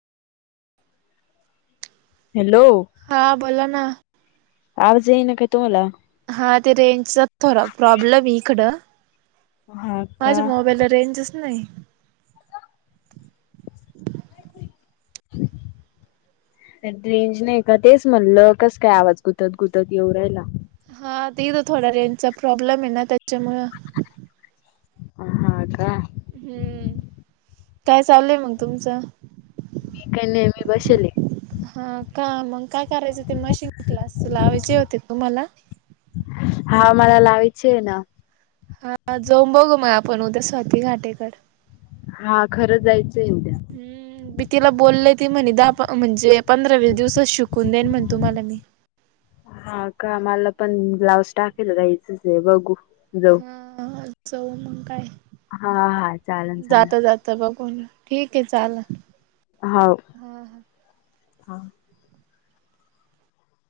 hello हा बोला ना आवाज येईना काय तुम्हाला हा ते रेंजचा थोडा प्रॉब्लेम आहे इकडं हा का माझ्या मोबाईलला रेंजच नाही [inaudible] रेंज नाही का तेच म्हणलं आवाज कस काय गुतत गुतत येऊ रायला हा ते इथ थोडा रेंजचा प्रॉब्लेम आहे ना त्याच्यामुळं हा का हम्म काय चाललंय मग तुमचं [inaudible] हा का मग काय करायचं ते मशीन क्लास लावायचे होते तुम्हाला हावा मला लावायचे ये ना हा जाऊन बघू मग आपण उद्या स्वाती घाटेकर हा खरं जायचं ये उद्या हम्म मी तिला बोललय ती म्हणे दहा म्हणजे पंधरा वीस दिवसात शिकून देईन म्हण तुम्हाला मी हा का मला पण ब्लाऊज टाकायला जायचंच आहे बघू जाऊ हा जाऊ मग काय हा हा चालेल चालेल बघून ठीक आहे चाल हा ह